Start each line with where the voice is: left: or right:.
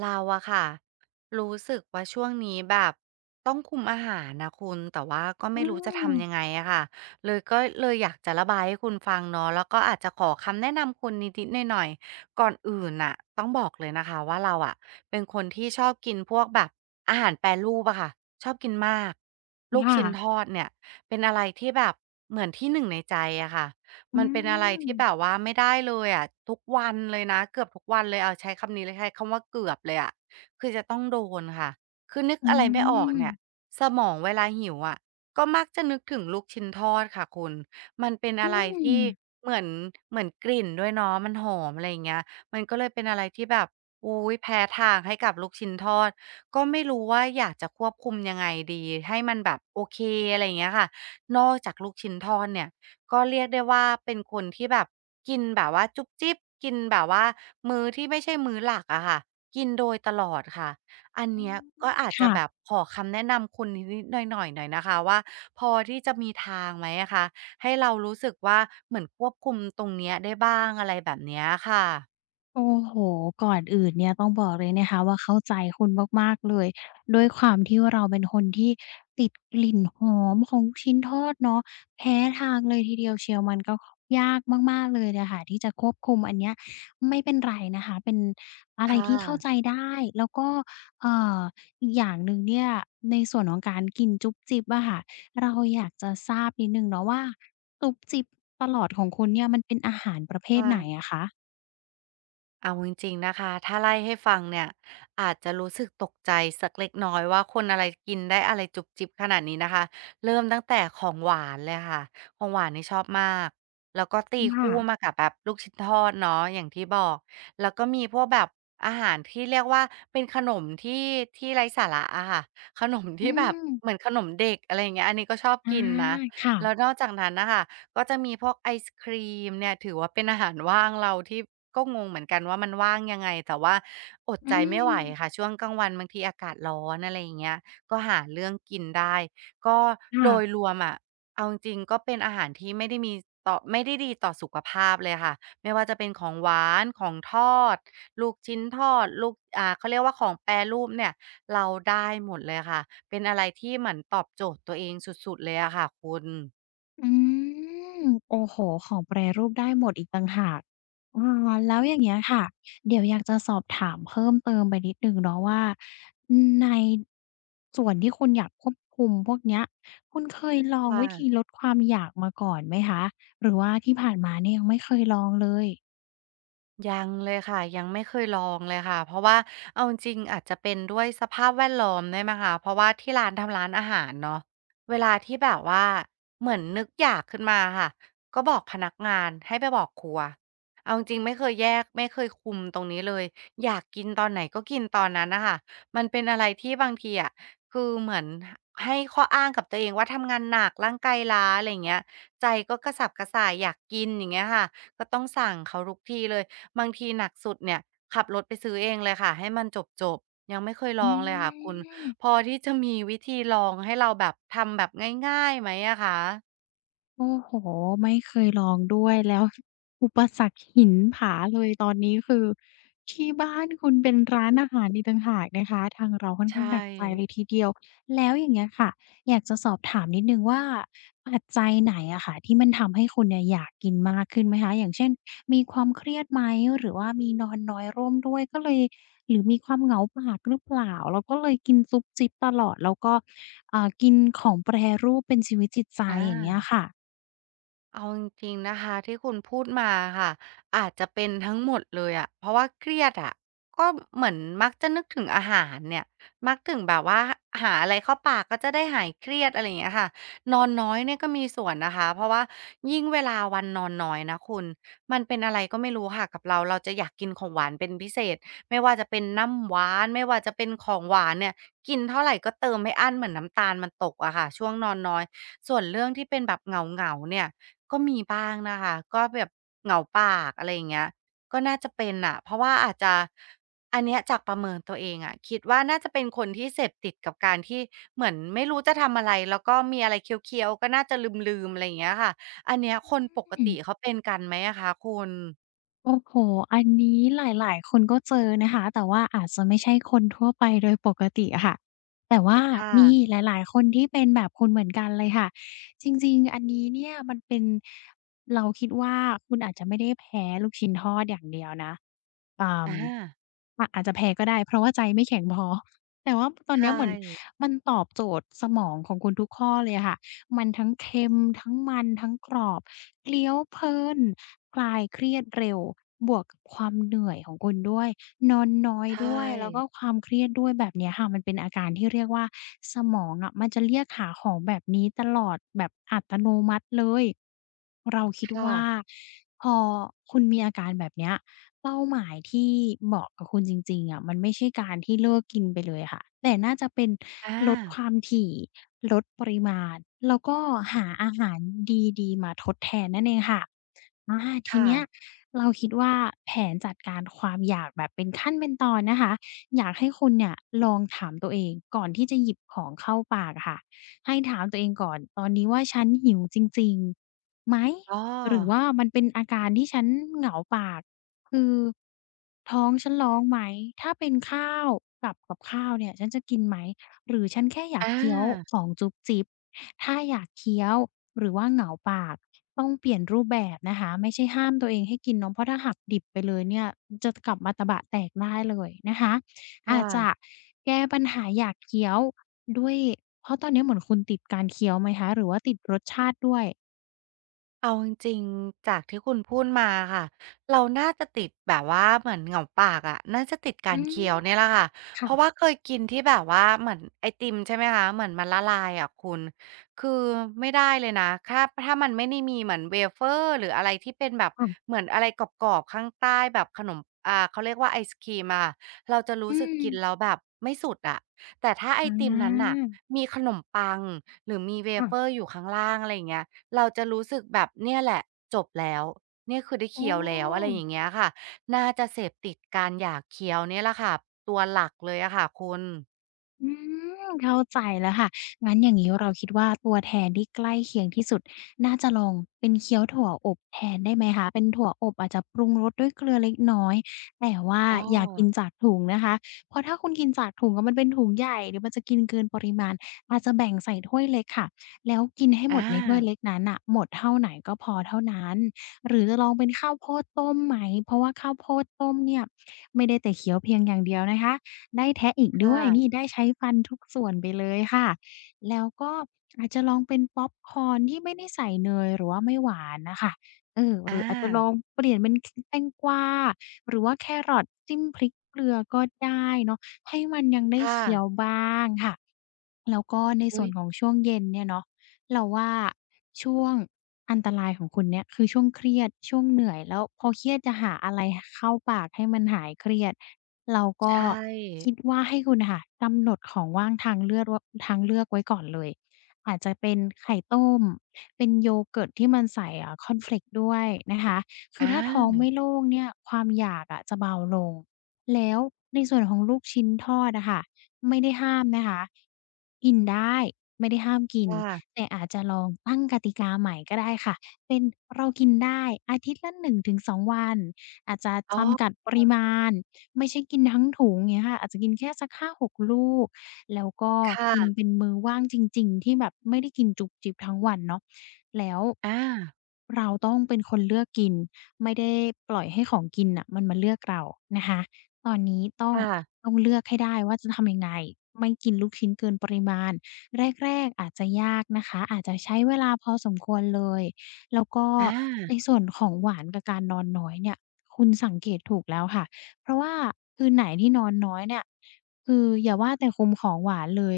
right: เราอะค่ะรู้สึกว่าช่วงนี้แบบต้องคุมอาหารนะคุณแต่ว่าก็
left: อื
right: ไม่รู้จะ
left: ม
right: ทำยังไงอะค่ะเลยก็เลยอยากจะระบายให้คุณฟังเนาะแล้วก็อาจจะขอคำแนะนำคุณนิดๆหน่อยๆก่อนอื่นน่ะต้องบอกเลยนะคะว่าเราอะเป็นคนที่ชอบกินพวกแบบอาหารแปรรูปอะค่ะชอบกินมากลูก
left: ค่ะ
right: ชิ้นทอดเนี่ยเป็นอะไรที่แบบเหมือนที่หนึ่งในใจอะค่ะ
left: อื
right: มันเป็นอะไร
left: ม
right: ที่แบบว่าไม่ได้เลยอะทุกวันเลยนะเกือบทุกวันเลยเอาใช้คำนี้เลยใช้คำว่าเกือบเลยอะคือจะต้องโดนค่ะคือนึก
left: อื
right: อะไรไม่ออกเนี่ย
left: ม
right: สมองเวลาหิวอะก็มักจะนึกถึงลูกชิ้นทอดค่ะคุณมันเป็น
left: อื
right: อะไรที่
left: ม
right: เหมือนเหมือนกลิ่นด้วยเนาะมันหอมอะไรอย่างเงี้ยมันก็เลยเป็นอะไรที่แบบอุ้ยแพ้ทางให้กับลูกชิ้นทอดก็ไม่รู้ว่าอยากจะควบคุมยังไงดีให้มันแบบโอเคอะไรอย่างเงี้ยค่ะนอกจากลูกชิ้นทอดเนี่ย ก็เรียกได้ว่าเป็นคนที่แบบกินแบบว่าจุ๊บจิ๊บกินแบบว่ามื้อที่ไม่ใช่มื้อหลักอะค่ะกินโดยตลอดค่ะอัน
left: อื
right: เนี้ย
left: ม
right: ก็อาจจะ
left: ค่ะ
right: แบบขอคำแนะนำคุณนิดๆหน่อยๆหน่อยนะคะว่าพอที่จะมีทางไหมอะคะให้เรารู้สึกว่าเหมือนควบคุมตรงเนี้ยได้บ้างอะไรแบบเนี้ยค่ะ
left: โอ้โฮก่อนอื่นเนี่ยต้องบอกเลยนะคะว่าเข้าใจคุณมากๆเลยด้วยความที่ว่าเราเป็นคนที่ติดกลิ่นหอมของลูกชิ้นทอดเนาะแพ้ทางเลยทีเดียวเชียวมันก็ยากมากๆเลยอะค่ะที่จะควบคุมอันเนี้ยไม่เป็นไรนะคะเป็นอะไร
right: ค่ะ
left: ที่เข้าใจได้แล้วก็เอ่ออีกอย่างหนึ่งเนี่ยในส่วนของการกินจุ๊บจิ๊บอะค่ะเราอยากจะทราบนิดหนึ่งเนาะว่าจุ๊บจิ๊บตลอดของคุณเนี่ยมันเป็นอาหารประเภทไหน
right: ค่ะ
left: อะคะ
right: เอาจริงๆนะคะถ้าไล่ให้ฟังเนี่ยอาจจะรู้สึกตกใจสักเล็กน้อยว่าคนอะไรกินได้อะไรจุบจิบขนาดนี้นะคะเริ่มตั้งแต่ของหวานเลยค่ะของหวานนี่ชอบมากแล้วก็ตี
left: ค่ะ
right: คู่มากับแบบลูกชิ้นทอดเนาะอย่างที่บอกแล้วก็มีพวกแบบอาหารที่เรียกว่าเป็นขนมที่ไร้สาระอะค่ะขนม
left: อื
right: ที่แบบ
left: ม
right: เหมือนขนมเด็กอะไรอย่างเงี้ยอันนี้ก็ชอบ
left: อา
right: กินนะ
left: ค่ะ
right: แล้วนอกจากนั้นนะคะ ก็จะมีพวกไอศกรีมเนี่ยถือว่าเป็นอาหารว่างเราที่ก็งงเหมือนกันว่ามันว่างยังไงแต่ว่าอด
left: อื
right: ใจไม่ไหวค่ะ
left: ม
right: ช่วงกลางวันบางทีอากาศร้อนอะไรอย่างเงี้ยก็หาเรื่องกินได้ก็โดย
left: ค่ะ
right: รวมอะเอาจริงๆก็เป็นอาหารที่ไม่ได้มีต่อไม่ได้ดีต่อสุขภาพเลยค่ะไม่ว่าจะเป็นของหวานของทอดลูกชิ้นทอดลูกเขาเรียกว่าของแปรรูปเนี่ยเราได้หมดเลยค่ะเป็นอะไรที่เหมือนตอบโจทย์ตัวเองสุดๆเลยอะค่ะคุณ
left: อืมโอ้โฮของแปรรูปได้หมดอีกต่างหากเออแล้วอย่างเงี้ยค่ะ เดี๋ยวอยากจะสอบถามเพิ่มเติมไปนิดหนึ่งเนาะว่าในส่วนที่คุณอยากควบคุมพวกเนี้ยคุณเคยลองวิธี
right: ค่ะ
left: ลดความอยากมาก่อนไหมคะ หรือว่าที่ผ่านมาเนี่ยยังไม่เคยลองเลย
right: ยังเลยค่ะยังไม่เคยลองเลยค่ะเพราะว่าเอาจริงๆอาจจะเป็นด้วยสภาพแวดล้อมได้ไยมคะเพราะว่าที่ร้านทำร้านอาหารเนาะเวลาที่แบบว่าเหมือนนึกอยากขึ้นมาค่ะก็บอกพนักงานให้ไปบอกครัวเอาจริงๆไม่เคยแยกไม่เคยคุมตรงนี้เลยอยากกินตอนไหนก็กินตอนนั้นนะคะมันเป็นอะไรที่บางทีอ่ะคือเหมือนให้ข้ออ้างกับตัวเองว่าทำงานหนักร่างกายล้าอะไรอย่างเงี้ยใจก็กระสับกระส่ายอยากกินอย่างเงี้ยค่ะก็ต้องสั่งเขาทุกทีเลย บางทีหนักสุดเนี่ยขับรถไปซื้อเองเลยค่ะให้มันจบๆยังไม่เคยล
left: อื
right: องเลยค่ะคุณพ
left: ม
right: อที่จะมีวิธีลองให้เราแบบทำแบบง่ายๆไหมอะคะ
left: โอ้โฮไม่เคยลองด้วยแล้ว อุปสรรคหินผาเลยตอนนี้คือที่บ้านคุณเป็นร้านอาหารอีกต่างหากนะคะทางเราค่อนข้า
right: ใช่
left: งหนักใจเลยทีเดียวแล้วอย่างเงี้ยค่ะอยากจะสอบถามนิดหนึ่งว่าปัจจัยไหนอะค่ะที่มันทำให้คุณเนี่ยอยากกินมากขึ้นไหมคะอย่างเช่นมีความเครียดไหมหรือว่ามีนอนน้อยร่วมด้วยก็เลยหรือมีความเหงาปากหรือเปล่าเราก็เลยกินซุบซิบตลอดแล้วก็อ่ากินของแปรรูปเป็นชีวิตจิตใจ
right: อ
left: อย่างเงี้ย
right: า
left: ค่ะ
right: เอาจริงๆนะคะที่คุณพูดมาค่ะอาจจะเป็นทั้งหมดเลยอะเพราะว่าเครียดอะก็เหมือนมักจะนึกถึงอาหารเนี่ยมักถึงแบบว่าหาอะไรเข้าปากก็จะได้หายเครียดอะไรอย่างเงี้ยค่ะนอนน้อยเนี่ยก็มีส่วนนะคะเพราะว่ายิ่งเวลาวันนอนน้อยนะคุณมันเป็นอะไรก็ไม่รู้ค่ะกับเราจะอยากกินของหวานเป็นพิเศษไม่ว่าจะเป็นน้ำหวานไม่ว่าจะเป็นของหวานเนี่ยกินเท่าไหร่ก็เติมไม่อั้นเหมือนน้ำตาลมันตกอะค่ะช่วงนอนน้อยส่วนเรื่องที่เป็นแบบเหงาๆเนี่ย ก็มีบ้างนะคะก็แบบเหงาปากอะไรอย่างเงี้ยก็น่าจะเป็นน่ะเพราะว่าอาจจะอันเนี้ยจากประเมินตัวเองอะคิดว่าน่าจะเป็นคนที่เสพติดกับการที่เหมือนไม่รู้จะทำอะไรแล้วก็มีอะไรเคี้ยวๆก็น่าจะลืมๆอะไรอย่างเงี้ยค่ะอันเนี้ยคนปก
left: อืม
right: ติเขาเป็นกันไหมอะคะคุณ
left: โอ้โฮอันนี้หลายๆคนก็เจอนะคะแต่ว่าอาจจะไม่ใช่คนทั่วไปโดยปกติอะค่ะแต่ว่า
right: ค่ะ
left: มีหลายๆคนที่เป็นแบบคุณเหมือนกันเลยค่ะจริงๆอันนี้เนี่ยมันเป็นเราคิดว่าคุณอาจจะไม่ได้แพ้ลูกชิ้นทอดอย่างเดียวนะอ่า
right: อา
left: อาอาจจะแพ้ก็ได้เพราะว่าใจไม่แข็งพอแต่ว่าตอน
right: ใช่
left: เนี้ยเหมือนมันตอบโจทย์สมองของคุณทุกข้อเลยอะค่ะ มันทั้งเค็มทั้งมันทั้งกรอบเลี้ยวเพลินคลายเครียดเร็วบวกกับความเหนื่อยของคุณด้วย นอนน้อยด้ว
right: ใช่
left: ยแล้วก็ความเครียดด้วยแบบเนี้ยค่ะมันเป็นอาการที่เรียกว่าสมองอะมันจะเรียกหาของแบบนี้ตลอดแบบอัตโนมัติเลยเราคิด
right: ค่ะ
left: ว่าพอคุณมีอาการแบบเนี้ยเป้าหมายที่เหมาะกับคุณจริงๆอะมันไม่ใช่การที่เลิกกินไปเลยค่ะแต่น่าจะเป็น
right: อา
left: ลดความถี่ลดปริมาณแล้วก็หาอาหารดีๆมาทดแทนนั่นเองค่ะ อาที
right: ค่ะ
left: เนี้ยเราคิดว่าแผนจัดการความอยากแบบเป็นขั้นเป็นตอนนะคะอยากให้คุณเนี่ยลองถามตัวเองก่อนที่จะหยิบของเข้าปากอะค่ะให้ถามตัวเองก่อนตอนนี้ว่าฉันหิวจริงๆไหม
right: อ๋อ
left: หรือว่ามันเป็นอาการที่ฉันเหงาปากคือท้องฉันร้องไหมถ้าเป็นข้าวกับกับข้าวเนี่ยฉันจะกินไหม หรือฉันแค่อยาก
right: อา
left: เคี้ยวของจุ๊บจิ๊บถ้าอยากเคี้ยวหรือว่าเหงาปากต้องเปลี่ยนรูปแบบนะคะไม่ใช่ห้ามตัวเองให้กินเนาะเพราะถ้าหักดิบไปเลยเนี่ยจะกลับมาตะบะแตกได้เลยนะคะ
right: ค่
left: อาจจะ
right: ะ
left: แก้ปัญหาอยากเคี้ยวด้วยเพราะตอนนี้เหมือนคุณติดการเคี้ยวไหมคะหรือว่าติดรสชาติด้วย
right: เอาจริงๆ จากที่คุณพูดมาค่ะเราน่าจะติดแบบว่าเหมือนเหงาปากอะน่าจะติดกา
left: อื
right: ร
left: ม
right: เคี้ยวเนี่ยแหละค่ะเพ
left: ค่ะ
right: ราะว่าเคยกินที่แบบว่าเหมือนไอติมใช่ไหมคะเหมือนมันละลายอะคุณคือไม่ได้เลยนะถ้ามันไม่ได้มีเหมือน w a f e ์หรืออะไรที่เป็นแบบ
left: ๆ
right: เหมือนอะไรกรอบๆข้างใต้แบบขนมเขาเรียกว่าไอศครีมอ่ะเราจะรู้
left: อื
right: สึก
left: ม
right: กินแล้วแบบไม่สุดอะแต่ถ้าไอ
left: อ
right: ติมนั้น
left: า
right: น่ะมีขนมปังหรือมีเ a
left: ค่ะ
right: อ e r อยู่ข้างล่างอะไรอย่างเงี้ย เราจะรู้สึกแบบเนี่ยแหละจบแล้วเนี่ยคือได้
left: โอ้
right: เคี้ยวแล้วอะไรอย่างเงี้ยค่ะน่าจะเสพติดการอยากเคี้ยวเนี่ยแหละค่ะตัวหลักเลยอะค่ะคุณ
left: อืมเข้าใจแล้วค่ะงั้นอย่างนี้เราคิดว่าตัวแทนที่ใกล้เคียงที่สุดน่าจะลองเป็นเคี้ยวถั่วอบแทนได้ไหมคะเป็นถั่วอบอาจจะปรุงรสด้วยเกลือเล็กน้อยแต่ว่า
right: อ้อ
left: อย่ากินจากถุงนะคะเพราะถ้าคุณกินจากถุงอะมันเป็นถุงใหญ่เดี๋ยวมันจะกินเกินปริมาณอาจจะแบ่งใส่ถ้วยเล็กค่ะแล้วกินให้หม
right: อา
left: ดในถ้วยเล็กนั้นน่ะหมดเท่าไหนก็พอเท่านั้นหรือจะลองเป็นข้าวโพดต้มไหมเพราะว่าข้าวโพดต้มเนี่ยไม่ได้แต่เคี้ยวเพียงอย่างเดียวนะคะ ได้แทะอีก
right: ค
left: ด้วยนี่
right: ่ะ
left: ได้ใช้ฟันทุกส่วนไปเลยค่ะแล้วก็อาจจะลองเป็นพ็อปคอร์นที่ไม่ได้ใส่เนยหรือว่าไม่หวานน่ะค่ะเออ
right: อ
left: หรืออาจจะลอ
right: า
left: งเปลี่ยนเป็นคแตงกวาหรือว่าแครอทจิ้มพริกเกลือก็ได้เนาะให้มันยังได้
right: ค่ะ
left: เคี้ยวบ้างค่ะแล้วก็ในส่
right: อุ๊
left: ว
right: ย
left: นของช่วงเย็นเนี่ยเนาะ เราว่าช่วงอันตรายของคุณเนี่ยคือช่วงเครียดช่วงเหนื่อยแล้วพอเครียดจะหาอะไรเข้าปากให้มันหายเครียดเราก็
right: ใช่
left: คิดว่าให้คุณน่ะค่ะกำหนดของว่างทางเลือดว่าทางเลือกไว้ก่อนเลยอาจจะเป็นไข่ต้มเป็นโยเกิร์ตที่มันใส่คอร์นเฟลกซ์ด้วยนะคะคื
right: อ
left: อถ้าท้อง
right: า
left: ไม่โล่งเนี่ยความอยากอะจะเบาลงแล้วในส่วนของลูกชิ้นทอดอะค่ะไม่ได้ห้ามนะคะกินได้ไม่ได้ห้ามกิน
right: ค่ะ
left: แต่อาจจะลองตั้งกติกาใหม่ก็ได้ค่ะ เป็นเรากินได้อาทิตย์ละ1 ถึง 2 วันอาจจะ
right: อ๋อ
left: จำกัดปริมาณไม่ใช่กินทั้งถุงเงี้ยค่ะอาจจะกินแค่สัก5-6 ลูกแล้วก็
right: ค
left: กินเป็
right: ่ะ
left: นมื้อว่างจริงๆที่แบบไม่ได้กินจุบจิบทั้งวันเนาะแล้ว
right: อา
left: เราต้องเป็นคนเลือกกินไม่ได้ปล่อยให้ของกินน่ะมันมาเลือกเรานะคะตอนนี้ต้อง
right: ค่ะ
left: เลือกให้ได้ว่าจะทำยังไงไม่กินลูกชิ้นเกินปริมาณ แรกๆอาจจะยากนะคะอาจจะใช้เวลาพอสมควรเลยแล้วก็
right: อา
left: ในส่วนของหวานกับการนอนน้อยเนี่ยคุณสังเกตถูกแล้วค่ะเพราะว่าคืนไหนที่นอนน้อยเนี่ยคืออย่าว่าแต่คุมของหวานเลย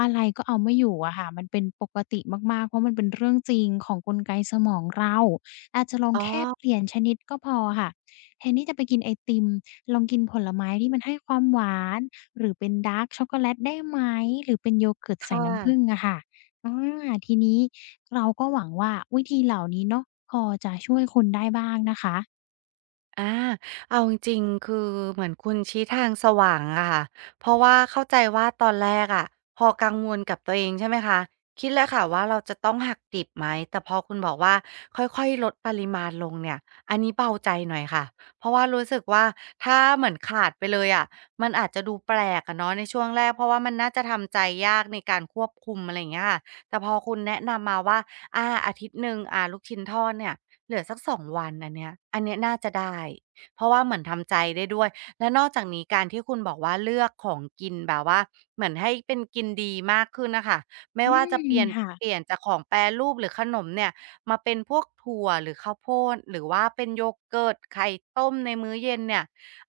left: อะไรก็เอาไม่อยู่อะค่ะมันเป็นปกติมากๆเพราะมันเป็นเรื่องจริงของกลไกสมองเราอาจจะลอง
right: อ๋อ
left: แค่เปลี่ยนชนิดก็พอค่ะแทนที่จะไปกินไอติมลองกินผลไม้ที่มันให้ความหวาน หรือเป็นดาร์กช็อกโกแลตได้ไหมหรือเป็นโยเกิร์ตใส่
right: ค่
left: น้ำผึ้ง
right: ะ
left: อะค่ะอาทีนี้เราก็หวังว่าวิธีเหล่านี้เนาะพอจะช่วยคุณได้บ้างนะคะ
right: อาเอาจริงๆคือเหมือนคุณชี้ทางสว่างอะค่ะเพราะว่าเข้าใจว่าตอนแรกอะพอกังวลกับตัวเองใช่ไหมคะคิดแล้วค่ะว่าเราจะต้องหักดิบไหมแต่พอคุณบอกว่าค่อยๆลดปริมาณลงเนี่ยอันนี้เบาใจหน่อยค่ะเพราะว่ารู้สึกว่าถ้าเหมือนขาดไปเลยอะมันอาจจะดูแปลกอะเนาะในช่วงแรกเพราะว่ามันน่าจะทำใจยากในการควบคุมอะไรอย่างเงี้ยค่ะแต่พอคุณแนะนำมาว่าอาอาทิตย์หนึ่งลูกชิ้นทอดเนี่ย เหลือสัก2วันอันเนี้ยน่าจะได้เพราะว่าเหมือนทำใจได้ด้วยและนอกจากนี้การที่คุณบอกว่าเลือกของกินแบบว่าเหมือนให้เป็นกินดีมากขึ้นน่ะค่ะไม่
left: อื
right: ว่าจะเป
left: ม
right: ลี่ยน
left: ค่ะ
right: เปลี่ยนจากของแปรรูปหรือขนมเนี่ยมาเป็นพวกถั่วหรือข้าวโพดหรือว่าเป็นโยเกิร์ตไข่ต้มในมื้อเย็นเนี่ย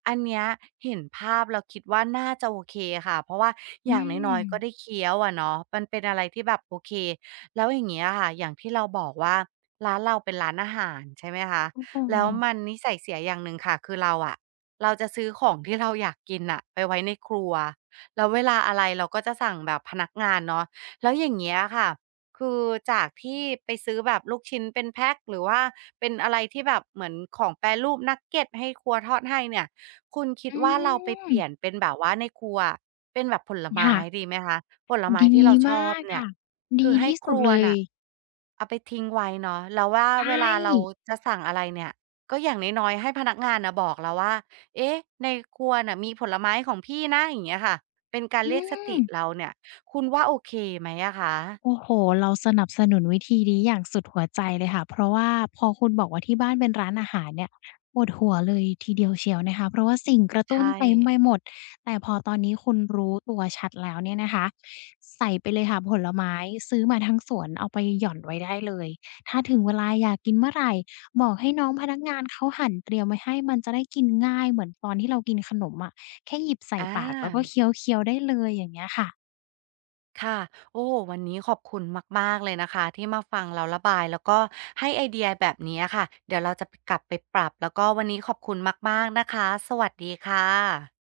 right: อันเนี้ยเห็นภาพแล้วคิดว่าน่าจะโอเคค่ะเพราะว่า
left: อื
right: อย่างน้อ
left: ม
right: ยๆก็ได้เคี้ยวอะเนาะมันเป็นอะไรที่แบบโอเคแล้วอย่างเงี้ยค่ะอย่างที่เราบอกว่า ร้านเราเป็นร้านอาหารใช่ไหมคะ
left: โอ้โฮ
right: แล้วมันนิสัยเสียอย่างหนึ่งค่ะคือเราอะเราจะซื้อของที่เราอยากกินน่ะไปไว้ในครัวแล้วเวลาอะไรเราก็จะสั่งแบบพนักงานเนาะแล้วอย่างเงี้ยค่ะคือจากที่ไปซื้อแบบลูกชิ้นเป็นแพ็กหรือว่าเป็นอะไรที่แบบเหมือนของแปรรูปนักเก็ตให้ครัวทอดให้เนี่ยคุณคิด
left: อื
right: ว่าเราไป
left: ม
right: เปลี่ยนเป็นแบบว่าในครัว เป็นแบบผลไม้
left: ค่ะ
right: ดีไหมคะผลไม้
left: ดี
right: ที่เราชอ
left: มา
right: บ
left: ก
right: เนี่ย
left: ค่ะดี
right: คือให้
left: ที่
right: ค
left: สุด
right: รัว
left: เลย
right: น่ะเอาไปทิ้งไว้เนาะแล้วว่า
left: ใช
right: เว
left: ่
right: ลาเราจะสั่งอะไรเนี่ยก็อย่างน้อยๆให้พนักงานน่ะบอกเราว่าเอ๊ะในครัวน่ะมีผลไม้ของพี่นะอย่างเงี้ยค่ะเป็นการ
left: อื
right: เรียกส
left: ม
right: ติเราเนี่ยคุณว่าโอเคไหมอะคะ
left: โอ้โฮเราสนับสนุนวิธีนี้อย่างสุดหัวใจเลยค่ะ เพราะว่าพอคุณบอกว่าที่บ้านเป็นร้านอาหารเนี่ยปวดหัวเลยทีเดียวเชียวนะคะ เพราะว่าสิ่งกระตุ้น
right: ใช่
left: เต็มไปหมด แต่พอตอนนี้คุณรู้ตัวชัดแล้วเนี่ยนะคะใส่ไปเลยค่ะผลไม้ซื้อมาทั้งสวนเอาไปหย่อนไว้ได้เลย ถ้าถึงเวลาอยากกินเมื่อไรบอกให้น้องพนักงานเขาหั่นเตรียมไว้ให้มันจะได้กินง่ายเหมือนตอนที่เรากินขนมอะแค่หยิบใส่
right: อ
left: ปากแล้วก็
right: า
left: เคี้ยวๆได้เลยอย่างเงี้ยค่ะ
right: ค่ะโอ้วันนี้ขอบคุณมากๆเลยนะคะที่มาฟังเราระบายแล้วก็ให้ไอเดียแบบนี้อะค่ะ เดี๋ยวเราจะกลับไปปรับแล้วก็วันนี้ขอบคุณมากๆนะคะ สวัสดีค่ะ